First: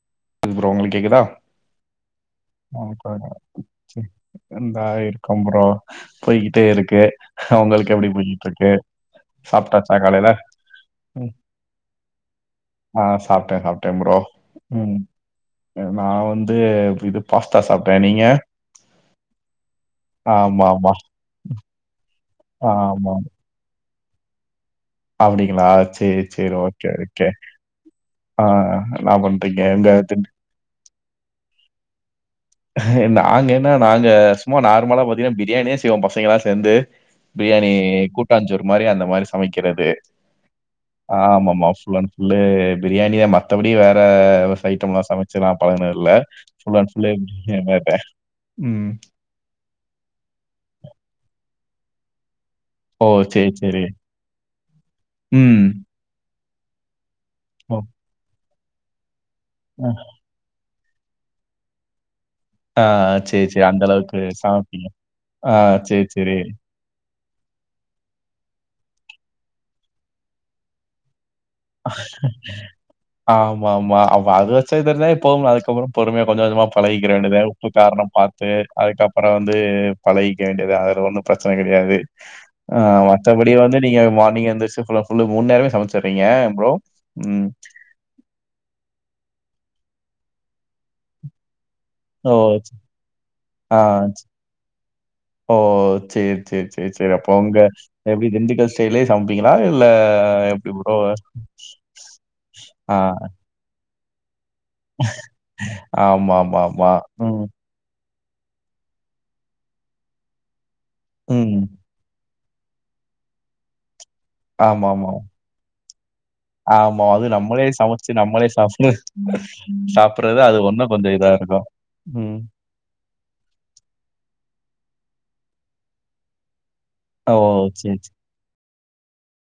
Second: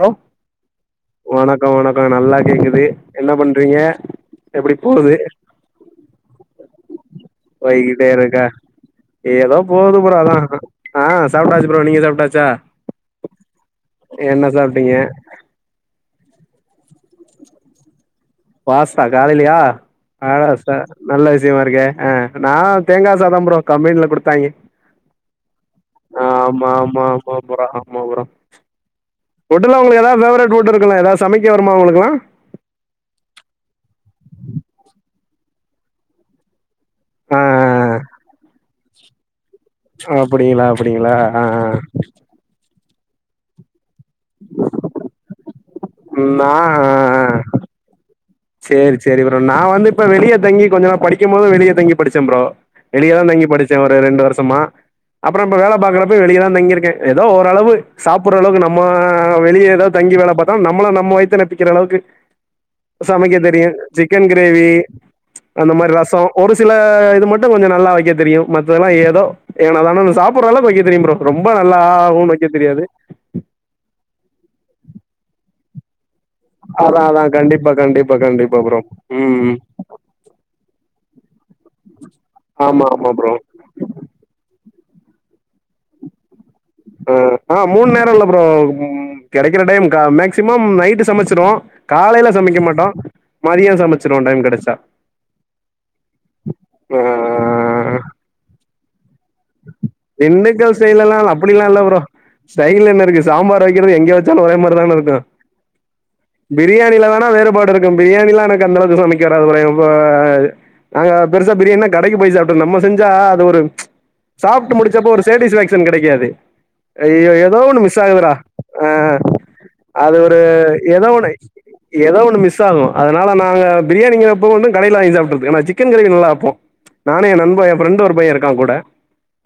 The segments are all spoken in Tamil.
ஹலோ ஸ் ப்ரோ உங்களுக்கு கேக்குதா வணக்கோ வணக்கோ நல்லா கேக்குது ஓகே, என்ன பண்றீங்க சரி. எப்டி இந்தா போது இருக்கோம் ப்ரோ போய்கிட்டே இருக்கு அ உங்களுக்கு எப்டி போய்கிட்ருக்கு எதோ போகுது ப்ரோ அதா ஆ சாப்ட்டாச்சு ப்ரோ நீங்க சாப்ட்டாச்சா ஆ சாப்ட்ட சாப்ட்ட ப்ரோ என்ன சாப்ட்டீங்க ம் நா வந்து இது பாஸ்தா சாப்ட்ட நீங்க பாஸ்தா காலையிலயா அ ஆ ஆமா ராசா ஆமா நல்ல விஷயமா இருக்கே அ நா தேங்கா ஆமா சாதம் ப்ரோ கம்பேனில குடுத்தாங்கே அப்டிங்களா சேரி சேரி ஆமா ஓகே ஆமா ஓகே ஆமா ப்ரோ ஆமா ப்ரோ ஆ என்னா பண்றீங்க செட்டிநாட்ல எங்க உங்ளுக் எதாவ்து திண்டு- ஃபேவரட் பூட்டு இருக்கலா எதாவ்து சமைக்க வருமா உங்குளுக்கு நாங்க என்ன நாங்க சும்மா நார்மலா பாத்தீங்கன்னா பிரியாணியே செய்வோம் பசங்கயெல்லா சேந்து ஆ பிரியாணி கூட்டாஞ்சோறு மாரி அந்த மாரி செ சமைக்கிறது ஆ அப்டிங்களா அப்டிங்களா ஆ ஆமாம்மா ஆ ஃபுல் அன் ஃபுல்லு பிரியாணிய மத்தபடி வேற ரைஸ் ஐட்டம்ல்லா சமச்சிலா நா பழகின இல்ல நா ஃபுல் ஆ அண்ட் ஃபு புல்லு ஆ செய்ய மாட்ட சேரி சேரி ப்ரோ நா வந்து இப்ப வெளியே தங்கி கொஞ்ச நாள் படிக்கும் போதும் வெளியே தங்கி படிச்ச ப்ரோ ஓ! வெளிய தா தங்கி சரி, படிச்ச சரி. ப்ரோ ரெண்டு வருஷமா அப்புறம் இந்த ம். வேல பாக்கறப்போ வெளிய தா தங்கியிருக்க எதோ ஓரளவு ஓ! சாப்புட்ற அளவுக் நம்ம வெளியேதா அ. தங்கி வேல பாத் தம் நம்மள நம்ம வயித்த ரேப்பிக்கிற அளவுக்கு ஆ சமைக்க சரி, சரி. தெரியும் அந்த அளவுக்கு சிக்கன் கிரேவி சமைப்பீங்க. ஆ அந்த மாரி சரி, ரசம் சரி. ஒரு சில ல இது மட்டும் கொஞ்சம் நல்லா வெக்க தெரியும் மத்ததெல்லா ஏதோ ஏனோ தானோ சாப்பிட்ற அளவுக்கு வெக்க தெரியும் ப்ரோ ரொம்ப நல்லாவும் வெக்க தெரியாது ஆமா ஆமா அவ அது வச்சது தெரிஞ்சா இப்போவும் அதுக்கப்புறம் பொறுமையா கொஞ்ச கொஞ்சமா அதா பழகிக்கிற அதா வேண்டிதா உப்பு கண்டிப்பா காரம்லா கண்டிப்பா பாத்து கண்டிப்பா ப்ரோ அதுக்கப்பறம் ம் வந்து பழகிக்க வேண்டிதுதா அதுல ஒன்னும் பிரச்சன கெடையாது ஆ ஆமா ஆமா ப்ரோ மத்த படி வந்து நீங்க மார்னிங் வந்து ஃபுல் அண்ட் ஃபுல்லு மூண் வேளயும் சமைச்சிறீங்க ஆ ப்ரோ ம். ஆ மூண் நேர்ல ப்ரோ கெடைக்கிற டைம் மேக்சிமம் நைட்டு சமச்சிருவோம் காலையில ஓ! சமைக்க மாட்டோ மதியம் ஆ. சமச்சிருவோம் டைம் கெடச்சா ஓ செரி செரி செரி ஆ செரி அப்ப அவங்க எப்டி பிரிஞ்சிக்காது நீங்கலே சமைப்பீங்களா இல்ல எப்டி திண்டுக்கல் ப்ரோ ஸ்டைலல்லா அப்டிலா இல்ல ப்ரோ ஸ்டைல் ஆ என்ன இருக்கு சாம்பார் வைக்கிறது எங்க வெச் சாலு ஒரே மாதிரி தான இருக்கு ஆமாமாமா. பிரியாணியில வேனா ம், வேறுபாடு இருக் கு பிரியாணில்லா எனக்கு அந்த அளவுக்கு சமைக்க வராது ப்ரோ நாங்க பெருசா ம். பிரியாணி கடைக்கு போய் சாப் நம்ம செஞ்சா அது ஒரு சாப்ட்டு முடிச்ச அப்ப ஆமாமா. ஒரு சேட்டிஸ்பேக்ஷன் கெடைக்காது ஆமா. ஐய்யயோ அதுவும் ஏதோ நம்மளே ஒண்ணு மிஸ் சமைச்சு, ஆகுதுடா நம்மளே ஆ சாப்பிடு அது ஒரு சாப்பிடுறது இன்னும் ஏதோ கொஞ்சம் இதா ஒண்ணு இருக்கும். ஏதோ ம். ஒண்ணு மிஸ் மிஸ்சாகு அதனால நாங்க பிரியாணிங்கிறப்போ வந்து கடையில்ல வாங்கி சாப்பிட்டுக்வோ சிக்கன் கிரேவி நல்லா வெப்போ நானு ஓ! ஏ நண்பன் ஏ சரி, ஃப்ரெண்டு ஒரு பைய இருக்கா கூட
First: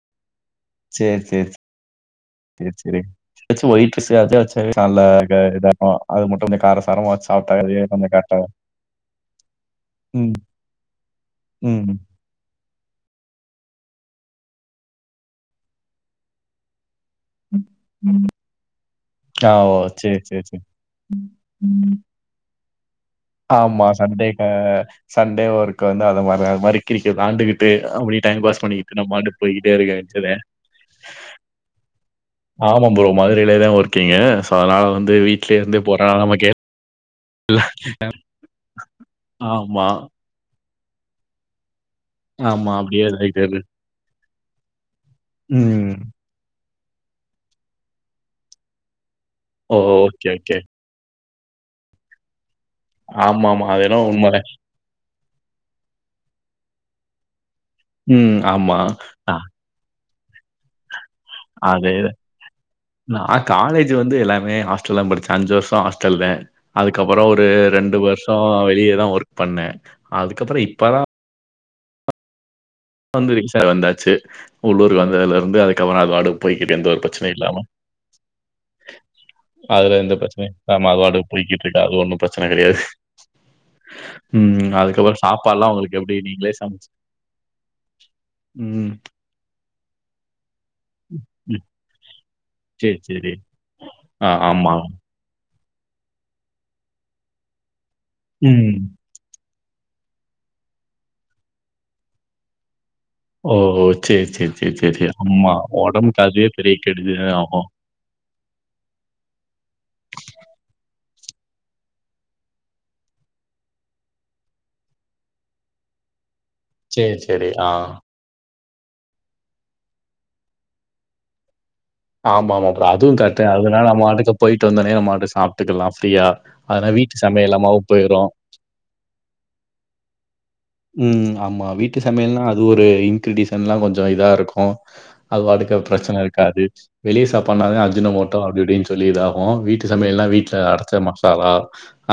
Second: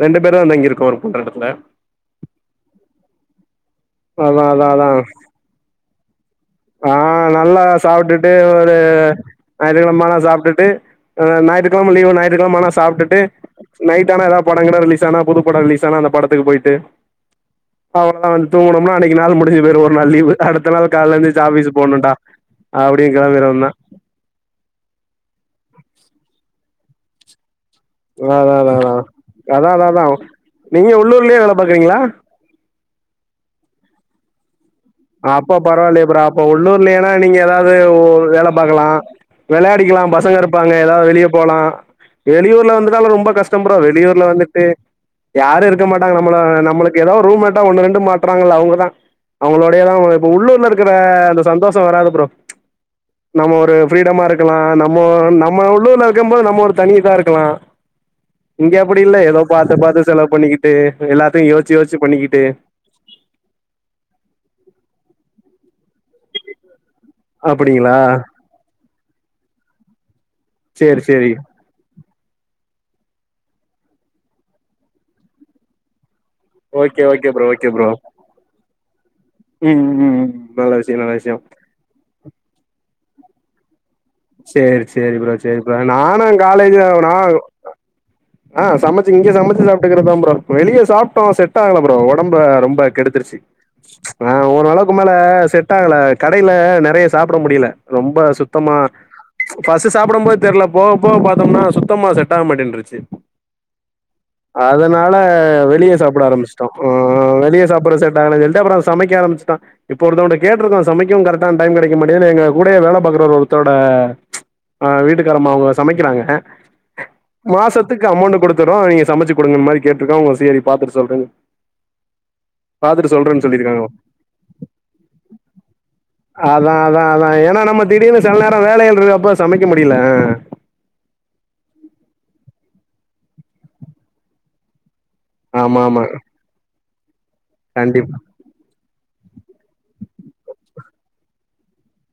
ரெண்டு பேருந்தா தங்கி இருக்கோ ஒர்க் பண்ற எடத்துல சேரி சேரி அதா எதாசு அதா [unintelligible] அதா [unintelligible] அது மட்டு கொஞ்சோ கார ஆ சாரமா வெச்சு சாப்ட்டா நல்லா சாப்ட்டுட்டு கரெக்டா இருக்கு ஒரு ஞாயித்துக்கெழம ஆனா சாப்டிட்டு ஆ ஞாயித்துக்கெழம ம். லீவு ஞாயித்துக்கெழம ஆனா சாப்ட்டு நைட்டு ஆனா எதா படகிடோ ரிலீஸ் ஆனா புது படோ ரிலீஸ் ஆனா அந்த படத்துக்கு போயிட்டு அவ்ளோதா வந்து தூங்குணோம்னா அன்னிக்கி நாள் ஆ, முடிஞ்சு ஓ! போயிரு ஒரு நாள் சரி, லீவு சரி, அடுத்த நாள் கால்ல எத்திருச்சு ஆபீஸ்ஸூ சரி. போணுன்ட்டா அப்டியே கெளம்பிரவேந்தா ஆமா. சண்டே கா சண்டே ஒர்க்க வந்து அத மா அது மாரி கிரிக்கிட் வோண்டுகிட்டு அப்டியே டைம் அதா பாஸ் அதா அதா பண்ணிகிட்டு நம்ம பாட்டுக்கு அதா போயிட்டே அதா இருக்க அதா வேண்டியதா நீங்க உள்ளீர்லயே வேல பாக்குறீங்களா ஆமா ப்ரோ மதுரையிலயேதா ஒர்க்கீங்கு சோ அதனால வந்து அப்போ வீட்லயே இருந்து பரவாயில்லியே போறனால ப்ரோ அப்ப நமக்கு உள்ளூர் குல்லேன்னா நீங்க எதாது வேல பாக்கலா ஆமா, வெளாடிக்கலா பசங்க இருப்பாங்க எதாது வெளிய போலா ஆமா. வெளியூர்ல அப்டியே வந்துட்டாலு ரொம்ப இதாயிட்டே கஷ்ட இருக்கு. ப்ரோ வெளியூர்ல வந்துட்டு யாரு இருக்க ம். மாட்டாங்க நம் நம்மள நம்மளுக்கு ஏதாவது ரூம்மேட்டா ஒன்னு ரெண்டு மாட்றாங்கள்ள அவங்க தா ஓ! அவங்களோடயேதா இப்ப ஓகே, உள்ளூர் ஓகே. இருக் இருக்குற அந்த சந்தோஷோ வராது ப்ரோ நம்ம ஆமாமா. ஒரு அது என்னவோ ப்ரீடமா உண்மதான். இருக்கலா நம்மோ நம் நம்ம உள்ளூர்ல இருக்கும் போது நம்ம ஒரு தனி இதா இருக்கலா ம். இங்க ஆமா. அப்டி இல்ல அ ஏதோ பாத்து பாத்து செலவு பண்ணிக்கிட்டு எல்லாத்தையு யோச்சு யோச்சு பண்ணிக்கிட்டு நா காலேஜ் வந்து எல்லாமே ஹாஸ்டல்லா படிச்சே அஞ்சு வருஷ ஹாஸ்டல்த அதுக்கப்றோ ஒரு அப்படிங்களா ரெண்டு வருஷோ வெளியே தா ஒர்க் பண்ண அதுக்கப்றோ சேரி இப்பத சேரி வந்து [unintelligible] வந்தாச்சு உள்ளூருக்கு வந்ததுல இருந்து அதுக்கப்றோ அதுவாட்டுக்கு போய்கிட்டு எந்த ஒரு ஓகே ஓகே பிரச்சனையு ப்ரோ இல்லாம ஓகே ப்ரோ ம் அதுல எந்த ம் ம் பிரச்சனையு நல்ல ஆமா விஷயம் நல்ல அதுபாட்டுக்கு விஷயம் போய்கிட்டு இருக்கு அது ஒன்னு பிரச்சன கெடையாது ம் சேரி அதுக்கப்றோ சாப்பாடு எல்லா உங்களுக்கு எப்டி நீங்களே சமச்சு போனா ஆ சமச்சு இங்க சமச்சு சாப்பிட்டுக்கற தா ப்ரோ வெளியே சாப்ட்டோ செட் ம். ஆகல ப்ரோ ஒடம்ப ரொம்ப சரி, சரி. கெடுத்துருச்சு ஆ ஓரளவுக்கு மே மேல செட் ஆகல கடையில நெறைய சாப்பிட முடியல ரொம்ப ம். சுத்தமா ஃபஸ்ட்டு சாப்பிடும் போது தெர்ல போக போக பாத்தோம்னா சுத்தமா செட்ட ஆக மாட்டேன்ருச்சு ஓ! சரி, சரி, சரி, சரி. அதனால ஆமா. வெளியே உடம்புக்கு சாப்பிட அதுவே ஆரம்பிச்சிட்டோ பெரிய ஆ கெடுதல் வெளியே ஆகும். சாப்பிட செட் ஆகலன்னு சொல்லிட்டு அப்றோ சமைக்க ஆரம்பிச்சிட்டோ இப்போ ஒருத்தகிட்ட கேட்டு இருக்கோ சமைக்கவு கரெக்ட்டான டைம் கெடைக்க மாட்டாது எங்க கூடயே வேல பாக்கற ஒருத்தோட ஆ வீட்டுக்காரம்மா அவங்க சமக்கிறாங்க சரி, சரி. ஆ. மாசத்துக்கு அமௌண்ட் குடுத் த்துறோ நீங்க சமச்சு குடுங்க மாரி கேட்டுருக்கோ சேரி அவங்க பாத்துட்டு சொல்றே ஆமா ஆமா அப்புறோ அதுவு கரட்தா அதனால சொல்லிருக்காங்க நம்மாட்டுக்கு போய்ட்டு வந்தொனே நம்மாட்டுக் சாப்ட்டுக்கலா ஃப்ரீயா அதா அதனால அதா வீட்டு அதா சமையல் ஏனா நம்ம நம்மவும் திடீர்னு போயிரும். சில் நேர வேலைல்ட்ருகப்ப சமைக்க முடில அ அ ம் ஆமா வீட்டு சமையல்னா அது ஒரு இன்க்ரிடிசன்ல்லா கொஞ்சோ இதா இருக்கு அது வாட்டுக்கு ஆமா ஆமா ப்ரெச்சன இருக்காது வெளிய சாப்பாட்னாவே கண்டிப்பா அஜுனமோ ட்டா அப்டி இப்டின் சொல்லி இதாகு வீட்டு சமையல்லா வீட்ல அரச்ச மசாலா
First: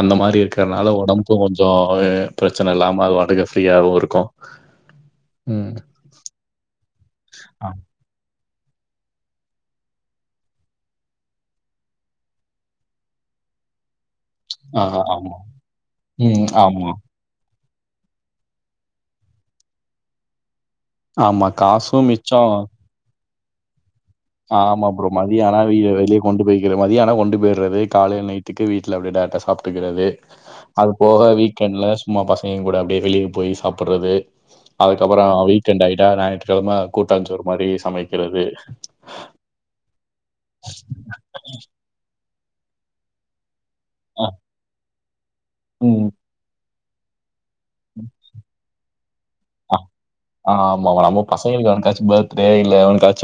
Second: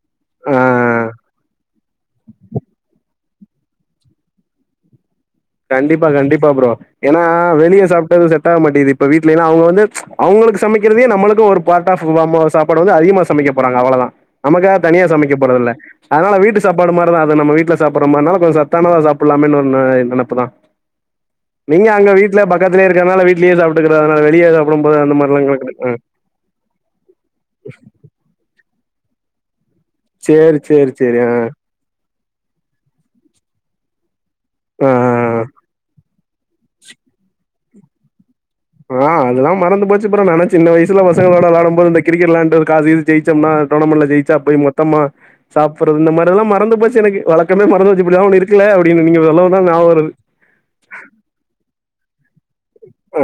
அந்த மாரி இருக்கிற்த்னால ஆ ஒடம்புக்கு கொஞ்சோ எ ப்ரெச்சன இல்லாம அதுவாட்டுக்கு ஃப்ரீயாவு இருக்கு ம் கண்டிப்பா கண்டிப்பா ப்ரோ ஏனா ஆ, வெளியே சாப்ட்டாலு செ டடாவ மாட்டிகிது இப்ப வீட்லேனா அவுங்க வந்து அவுங்களுக்கு சமைக்கிறதே நம்மளுக்கு ஒரு பாட் ஆஃப் [unintelligible] சாப் பாடு வந்து அதிகமா சமைக்க போறாங்க அவ்வளதா நமக்காக ஆ தனியா சமைக்க ஆமா. போறதில்ல அதனால ம். வீட்டு ஆமா. சாப்பாடு மா ட்டுதா அது நம்ம வீட்ல சாப்பிற மார்னால கொஞ்ச சத்தானதா சாப்பில்லாமேன் ஒரு ந நெனப்புதா ஆமா. நீங்க காசும் அங்க வீட்ல மிச்சம். பக்கத்துலே இருக்கனால வீட்லியே சாப்ட்டுக்கிற அதனால ஃப்ரீயா சாப்பிடும் ஆமா போது ப்ரோ. அந்த மார்லா மதியம் ஆனா வெ [unintelligible] அ வெளிய கொண்டு போய்க்கிற மதியானோ கொண்டு போய்றது காலை நைட்டுக்கு வீட்ல அப்டிய டேர்ட்டா சாப்ட்டுக்கிறது சேரி அது சேரி சேரி போக ஆ வீக்கெண்ட்ல சும்மா பசங்க கூட அப்டியே வெளியே போய் சாப்பிட்றது ஆ அதுக்கப்புறோ ஆ வீக்கெண்ட் ஆயிட்டா ஞாயிற்றுக்கிழம கூட்டாஞ்சோறு மாரி சமைக்கிறது ஆ அதெல்லா மறந்து போச்சு ஃப்ரோ நாலா சின்ன வயசுல பசங்களோட விளாடும் போது இந்த கிரிக்கெட் விளான்டு ஒரு காசு எது ஜெயிச்சம்னா டோர்னமென்ட்ல அஹ் ஜெயிச்சா போய் மொத்தமா சாப்பிற்றத் உம் இந்த மாரில்லாம மறந்து போச்சு எனக்கு வழக் கமே மறந்து போச்சு இப்படிலா ஒன்னு இருக்குல அப்டூனு நீங்க சொல்லவோதா ஞாப வருது ஆ ஆமா ஆமா நம்ம பசங்களுக்கு எவனுக்காச்சு பேர்த்டே இல்ல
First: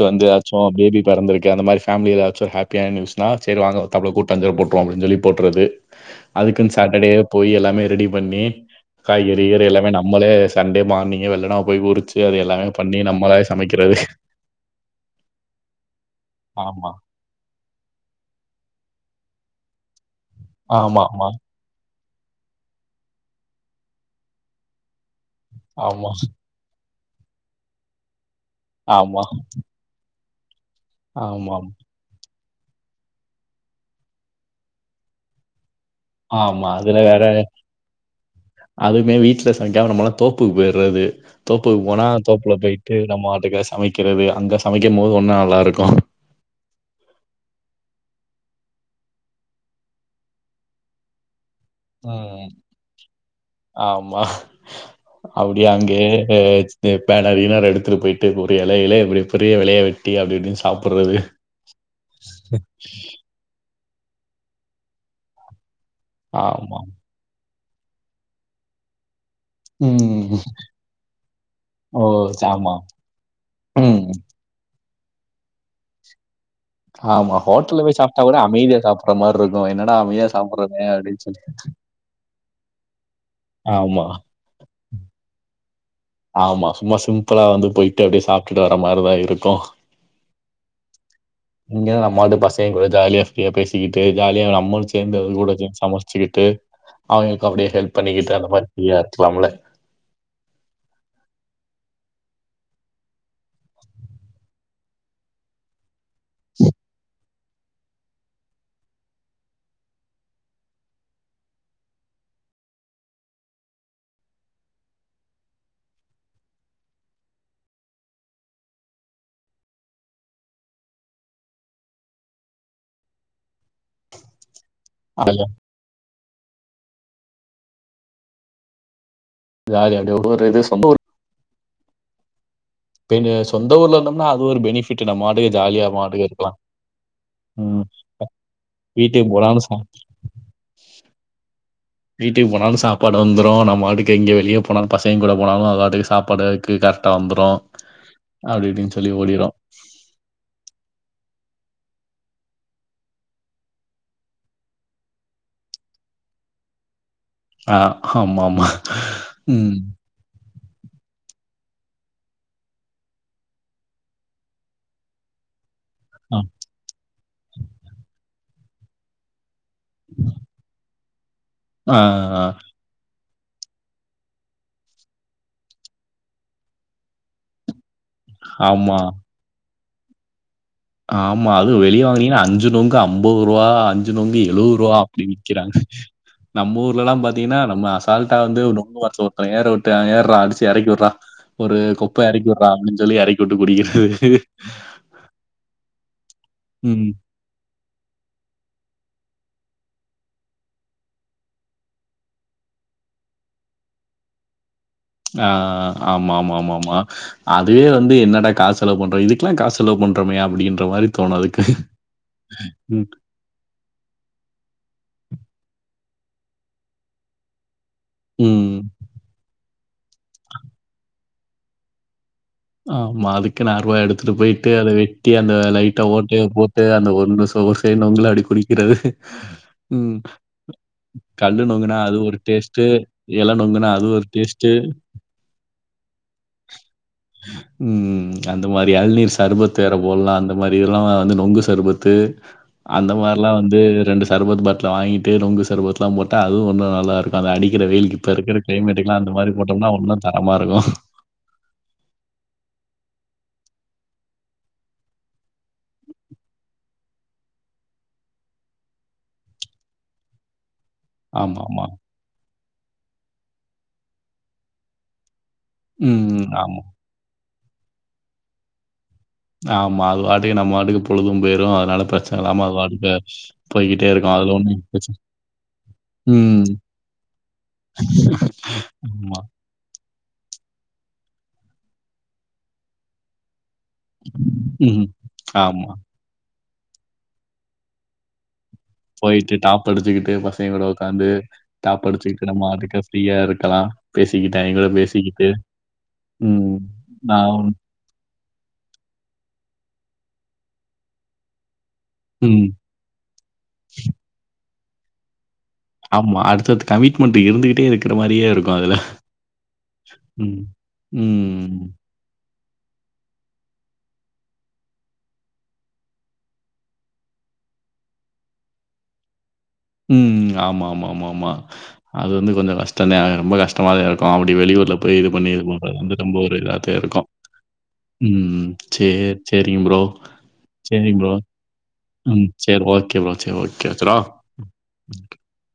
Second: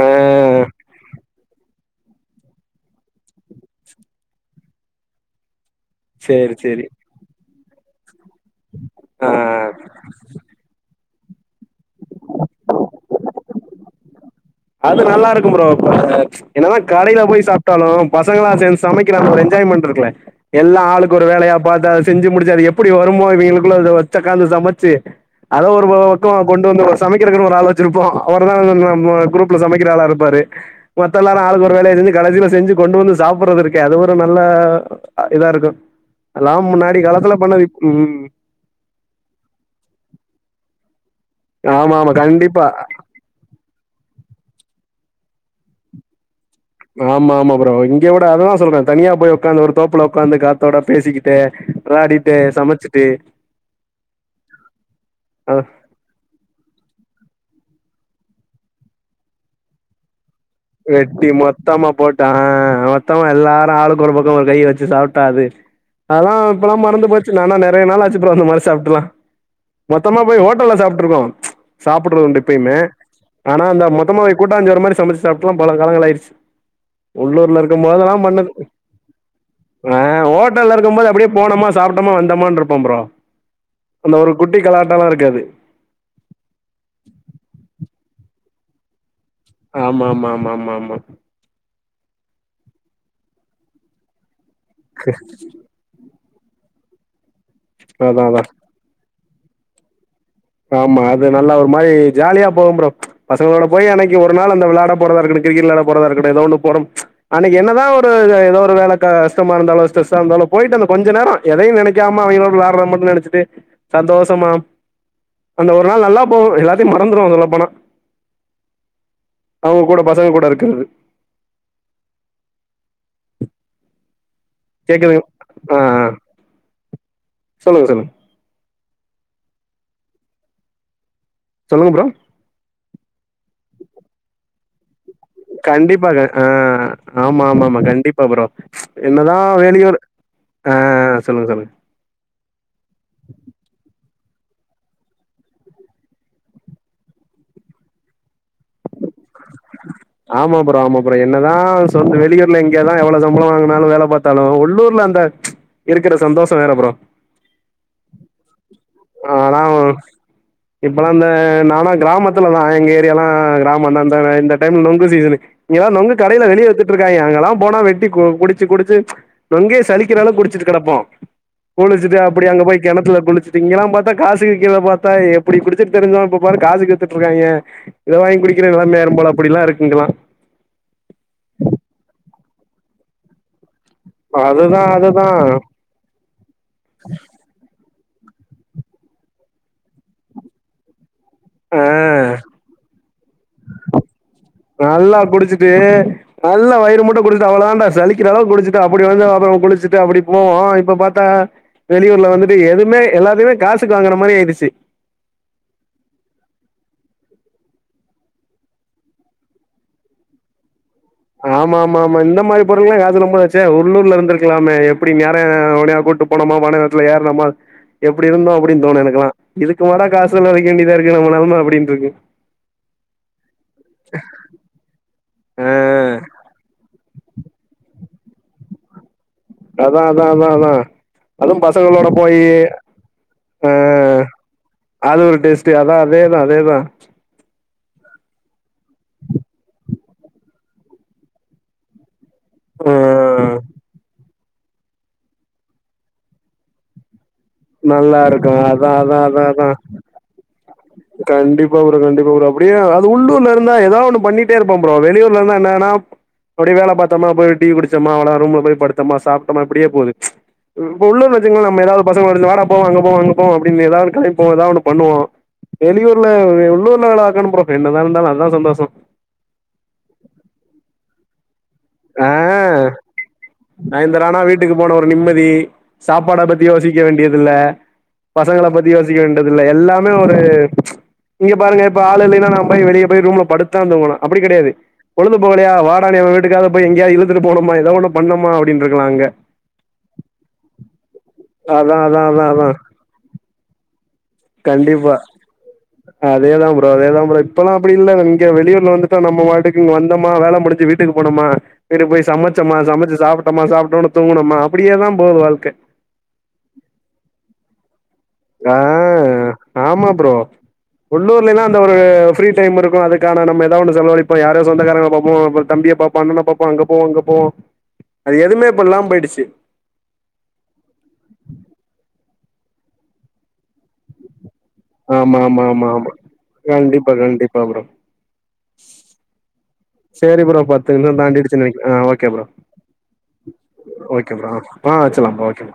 ஆ வந்து யார்ச்சு பேபி பொறந்திருக்கு அந்த மாரி ஃபேமிலில எதாச்சு ஒர் ஹேப்பியான ந்யூஸ்னா செரி வாங்க ஒர்த்தாப்புல கூட்டாஞ்சோறு போட்ருவோ அப்படின் சொல்லி போட்டரது சேரி அதுக்குன் சேரி சேட்டடேவே போயி எல்லாமே ரெடி பண்ணி காய்கறி கிறி ஆ எல்லாமே நம்மளே சண்டே மார்னிங்கே வெள்ளனாவ் போய் உறிச்சு அது எல்லாமே பண்ணி நம்மளாவே சமைக்கிறது அது நல்லா இருக்கும் ப்ரோ அ என்னதா ஆமா கடையில போய் சாப் டாலு பசங்களா சேந் சமைக்கிற அந்த ஒரு என்ஜாய்மெண்ட் இருக்குல எல்லா ஆமா ஆளுக்கு ஒரு ஆமா வேலையா பாத்தா செஞ்சு முடிச்சு அது எப்படி வருமோ இவிங்கிளுக்குள்ள அத வெச்சக்காந்து சமச்சு அத ஒரு ஆமா பக்கோ வெக்கவு கொண்டு வந்து ஒ சமைக்கிறக்கின்னு ஒரு ஆள் வெச்சிருப்போ அவர் தா நம்ம ஆமா குரூப்ல சமைக்கிற ஆளா இருப்பாரு மத்தெல்லாரு ஆமா ஆளுக்கொரு வேலய செஞ்சு கடைசில செஞ்சு கொண்டு வந்து சாப்பிட்றது இருக்கே அது ஒரு நல்ல அ இதா இருக்கு எல்லாம் ஆமா அதுல முன்னாடி வேற காலத்துல பண்ணது இப் ம் அதுவுமே வீட்ல சமைக்காம நம்மெல்லா தோப்புக்கு போய்றது தோப்புக்கு ஆமா போனா ஆமா தோப்புல கண்டிப்பா போய்ட்டு நம்மாட்டுக்கு சமைக்கிறது அங்க சமைக்கும் போது உன்னு நல்லாருக்கு ஆமா ஆமா ப்ரோ இங்க விட அததா சொல்றே தனியா போய் உக்காந்து ஒரு தோப்புல உக்காந்து காத்தோட பேசிக்கிட்டே ஆ ஆமா அ அப்டியே அங் கியே வெச்சினு பேனரு கீனரு எடுத்துட்டு போயிட்டு ஒரு எலையில இப்படி பெரிய எலயா வெட்டி அப்டி இப்டினு வெட்டி மொத்தமா போட்டு ஆ மொத்தமா எல்லாரு ஆளுக்கொரு பக்கமா கைய வெச்சு சாப்ட்டா அது அதெல்லா இப்பெல்லா‌ ஆமா. மறந்து போச்சு நானா நெறைய நாள் ஆச்சு ப்ரோ அந்தமாரி சாப்ட்டுலா மொத்தமா ம். போய் ஹோட்டல்ல சாப்பிட்ருக்கோ ஓ! சாப்பிட்றதுண்டு ஆமா. இப்பயுமே ஆனா அந்த ம். மொத்தமாவே கூட்டாஞ்சோறு மாரி சமச்சு சாப்ட்லா பல காலங்களாயிட்ச்சு ஆமா. உள்ளூர்ல ஹோட்டல்ல இருக்கும் போய் சாப்ட்டா கூட போதெல்லாம்பண்ணது அமைதியா சாப்புட்ற மாரி இருக்கும். என்னடா ஆ அமைதியா ஹோட்டல்ல சாப்புட்றோமே இருக்கும் போது அப்டின்னு அப்டியே சொல்லி. போனமா சாப் டமா வந்தமான்ட்ருப்போம் ப்ரோ ஆமா, அந்த ஒரு குட்டி கலாட்டாலா இருக்காது ஆமா சும்மா சிம்பிளா வந்து போய்ட்டு அப்டியே சாப்டுட்டு வர மாரிதா இருக் ஆமா ஆமா ஆமா ஆமா ஆமா இங்கதா நம்மாட்டு பசங்கூட ஜாலியா ஃப்ரீயா பேசிக்கிட்டு ஜாலியா நம்மளு சேந்து கூட சேந் சம ச்சுக்கிட்டு அவுங்களுக்கு அப்டியே ஹெல்ப் அதா பண்ணிக்கிட்டு அதா அந்த மாரி ஃப்ரீயா இருக்கலாம்ல ஆமா அது நல்லா ஒரு மாரி ஜாலியா போகும் ஃப்ரோ பசங்களோட போய் அன்னைக்கு ஒரு நாள் அந்த விளாட போறதா இருக்கட்டு கிரிக்கெட் விளாட போறதா இருக்கட்டு ஏதோ ஒன்னு போறம் அன்னைக்கு என்ன தா ஒரு க ஏதோ ஒரு வேல கஷ்டமா இருந்தாலு ஸ்ட்ரெஸ்ஸா இருந்தாலு போய்டு அந்த கொஞ்ச நேரோ எதையு நெனைக்காம அவைங்களோட விளாட்றத மட்டு நெனச்சிட்டு சந்தோஷமா அந்த ஒரு நாள் நல்லா போகு எல்லாத்தையு மறந்துடுவோ சொல்ல போனா அவங்க கூட பசங்க கூட இருக்கறது கேக்குது அதுல ஆ சொல்லுங்க சொல்லுங்க ஜாலி அப்டி ஒரு இது சொந்த ஊரு சொல்லுங்க ஃப்ரோ இங்க சொந்த ஊர்ல இருந்தோம்னா அது ஒரு பெனிஃபிட்டு நம்பாட்டுக்கு இரு கண்டிப்பாக ஆ ஆமாமாமா ம். கண்டிப்பா ஃப்ரோ வீட்டுக்கு என்னதா போனாலும் சா வெளியூரு ஆ சொல்லுங்க சொல்லுங்க வீட்டுக்கு போனாலு சாப்பாடு வந்துரு நம்பாட்டுக்கு எங்க வெளிய போனாலு பசேங்க கூட போனாலு அதுபாட்டுக்கு சாப்பாடு வைக்கு கா வந்துரு அப்டி இப்டினு சொல்லி ஓடிரூ ஆமா ஃப்ரோ‌ ஆமா ஃப்ரோ என்னதா சொந் வெளியூர்ல இங்கதா எவ்ளோ சம்பளோ வாங்குனாலு வேல பாத் தாலு உள்ளூர்ல அந்த இருக்கிற சந்தோஷோ வேற ஃப்ரோ ஆ ஆமாமா ஆனா ம் இப்பல்லா அந்த நானா கிராமத்துல தா எங்க ஏரியாலா கிராமந்தா இந்தவ இந்த டைம் நொங்கு சீசனு இங்கதா நொங்கு அ. கடையில வெளிய வித்திட்டுருக்காங்க அங்கெல்லா போனா வெட்டி கோ குடிச்சு குடிச்சு நொங்கே சலிக்கிற அளவு குடிச்சிட்டு கெடப்போ ஆ. குளிச்சிட்டு அப்டி அங்க போய் கெணத்துல குளிச் திங்களா பாத்தா காசுக்கு கீழ பாத்தா எப்டி குடிச்சிட்டு திரிஞ்சோ இப்ப பாரு காசுக்கு வித்திட்டுருக்காங்க இத வாங்கி குடிக்கிற நெலம ஆமா. ஆயிரு போல அப்டிலாம் இருக்கு இங்கலா ஆமா அது வெளிய வாங்குனீங்கன்னா அஞ்சு நொங்கு அம்பொதுருவா அஞ் சு நொங்கு எழுவோ அதுதா ரூவா அப்டி அதுதா விக்கிறாங்க நம்ம ஊர்லலா பாத்தீங்கன்னா நம்ம அசால்டா வந்து நுங்கு வருஷோ ஒருத்தே ஏற வுட்டு ஏர்றா அடிச்சி எறக்கி விட்றா ஒரு ஆ கொப்ப எறக்கி வுர்றா அப்டின் சொல்லி எறக்கி வுட்டு குடிக்கறது நல்லா குடிச்சுட்டு நல்லா வயிறு ம். முட்ட குடிச் அவ்வளதான்டா சலிக்கிற அளவு குடிச்சிட்டு அப்டி வந்து அப்பறோ குளிச்சுட்டு அப்டி போவோ இப்ப பாத்தா வெளியூர்ல வந்துட்டு எதுமே எல்லாதையுமே காசுக்கு வாங்குற மாறி இதுச்சி நா ஆமாமாமாமா அதுவே வந்து என்னடா காசு செலவு பண்றோ இதுக்கெல்லா காசு செலவு பண்றோமே அப்டின்ற மாரி தோணும் அதுக்கு. ஆமாமாமா இந்த மாரி பொருளெல்லா ம். யாசு ரொம்ப தே உள்ளூர்ல இருந்திருக்கலாமே எப்டி நேர ஒனியா கூப்டு போனமா பனைமரத்துல ஏறுனமா எப்டி இருந்தோ ம். அப்டின் தோணு எனக்குலா இதுக்குமாடா காசு செலவழிக்க வேண்டியதா இருக்கு நம்ம நெலம அப்டின்ருக்கு ஆமா அதுக் கு நா ருவா எடுத்துட்டு போயிட்டு அத வெட்டி அந்த ஆ லைட்ட ஓட்டைய போட்டு அந்த ஒன்னு செவுரு தேனுங்கள அடி குடிக்கிறது அதா ம். அதா அதா அதா கல்லு அதுவு நொங்குனா பசங்களோட அது ஒரு போயி டேஸ்ட்டு. இல அ நொங்குனா அது ஒரு டேஸ்ட்டு. அது ஒரு டெஸ் டி அதா அதேதா அதேதா ம் அந்த மாரி எளநீர் சர்பத்து வேற போல்லா அந்த மாரி எல்லா வந்து நொங்கு சர்பத்து அந்த ஆ மாரிலா வந்து ரெண்டு சர்பத் பாட்ல வாங்கிட்டு நுங்கு சர்பத்துலா போட்டா அதுவு ஒன்னு நல்லா இருக் பவ அடிக்கிற வெயிலுக்கு நல்லா இப்ப இருக்கு இருக்குற அதா அதா கிளைமேட்டுக்குலா அந்த அதா மாரி அதா போட்டம்னா ஒன்னூ தரமா இருக்கூ கண்டிப்பா ப்ரோ கண்டிப்பா ப்ரோ அப்டியே அது உள்ளூர்ல இருந்தா ஏதா ஒண்ணு பண்ணிட்டே இருப்பா ப்ரோம் வெளியூர்ல இருந்தா என்னன்னா அப்டிய வேல பாத்தம்மா போய் டீ குடிச்சோம்மா அவ்ளோதா ரூம்ல போய் படுத்தோமா சாப்ட்டம்மா அப்டியே போது இப்ப உள்ள வச்சீங்கனா நம்ம ஆமாமா. எதாவுது பசங்க வந்து வடா போவு அங்க போவு அங்க போவு அப்டினு எதாவுது கலாய்ப்போ எதாவுது ஒண்ணு பண்ணுவோ வெளியூர்ல ம். ஆமா. உள்ளூர்லா வேல பாக்குணு ஃப்ரோ என்னதா இருந்தாலு அதுதா சந்தோஷோ ஆமா அது வாட்டுக்கு நம்ம வாட்டுக்கு பொழுது போயிடு அதனால ஆ பிரச்சன இல்லாம அது வாட்டுக்கு போய்கிட்டே சாய்ந்தரோ இருக்கு ஆனா அதுல ஒண்ணு வீட்டுக்கு போன ஒரு பிரச்சன நிம்மதி சாப்பாட பத்தி யோசிக்க வேண்டியதில்ல பசங்கள பத்தி யோசிக்க ஆமா. வேண்டியதில்ல எல்லா மே ஒரு இங்க பாருங்க இப்ப ஆள் இல்லைன்னா நா போய் வெளியே போய் ரூம்ல படுத் த்தாந்து போனு அப்டி கெடையாது ம். பொழுது போகலையா ஆமா. வாடா ஏவே வீட்டுக்கா போய் எங்கயாவுது இழுத்துட்டு போனுமா எதோ ஒண்ண பண்ணமா போயிட்டு டாப் அடிச்சுக்கிட்டு பசங்க கூட உக்காந்து அதா டாப் அதா அதா அடிச்சுட்டு நம்ம அதா மாட்டுக்கு ஃப்ரீயா இருக்கலா பேசிக்கிட்டாய்ங் எ கூட கண்டிப்பா பேசிக்கிட்டு அதேதா ம் ப்ரோ அதேதா நா ப்ரோ ஓன் இப்பெல்லா அப்டி இல்ல இங்க வெளியூர்ல வந்துட்டு நம்ம வாட்டுக்கு இங்க வந்தோமா வேல முடிஞ்சு வீட்டுக்கு போனமா வீட்டு போய் ம். சமைச்சமா சமைச்சு சாப்ட்டோம்மா சாப்பட்டோன்னே தூங்கனோம்மா அப்டியேதா போது வாழ்க்க ஆமா அடுத்தடுத்து கமிட்மெண்ட் இருந்துகிட்டே இருக்கிற மாரியே ஆ இருக்கும் அதுல. ஆமா ப்ரோ ம். உள்ளூர்ல எல்லா அந்த ம். ஒரு ஃப்ரீ டைம் இருக்கு அதுக்கான நம்ம எதாவுது ஒன்னு சமாலிப்போ யாரோ சொந்தாரங்க பாப்போ தம்பிய பாப்போ அண்ணண பாப்போ அங்க போவு இங்க போவு அது எதுவுமேப்பெல்லாம போயிடுச்சு ம் ஆமா ஆமா ஆமா ஆமா அது வந்து கொஞ்சோ கஷ்டோதா ஆ ரொம்ப கஷ்டமாதா இருக்கு அப்டி வெளியூர்ல போய் இது ஆமா பண்ணி ஆமா இருக்குனு ஆமா இப்ப ஆமா வந்து ரொம்ப ஒரு அதே கண்டிப்பா இருக்கு கண்டிப்பா ப்ரோ ம் சேரி சேரிங் ப்ரோ சேரி ப்ரோ பத்து சேரிங் ப்ரோ [unintelligible] ஓகே ம் ப்ரோ சேரி ஓகே ஃப்ரோ சேரி ஓகே வச்சிரவா ஓகே ப்ரோ ஆ வச்சில்லா ஃப்ரோ ஓகே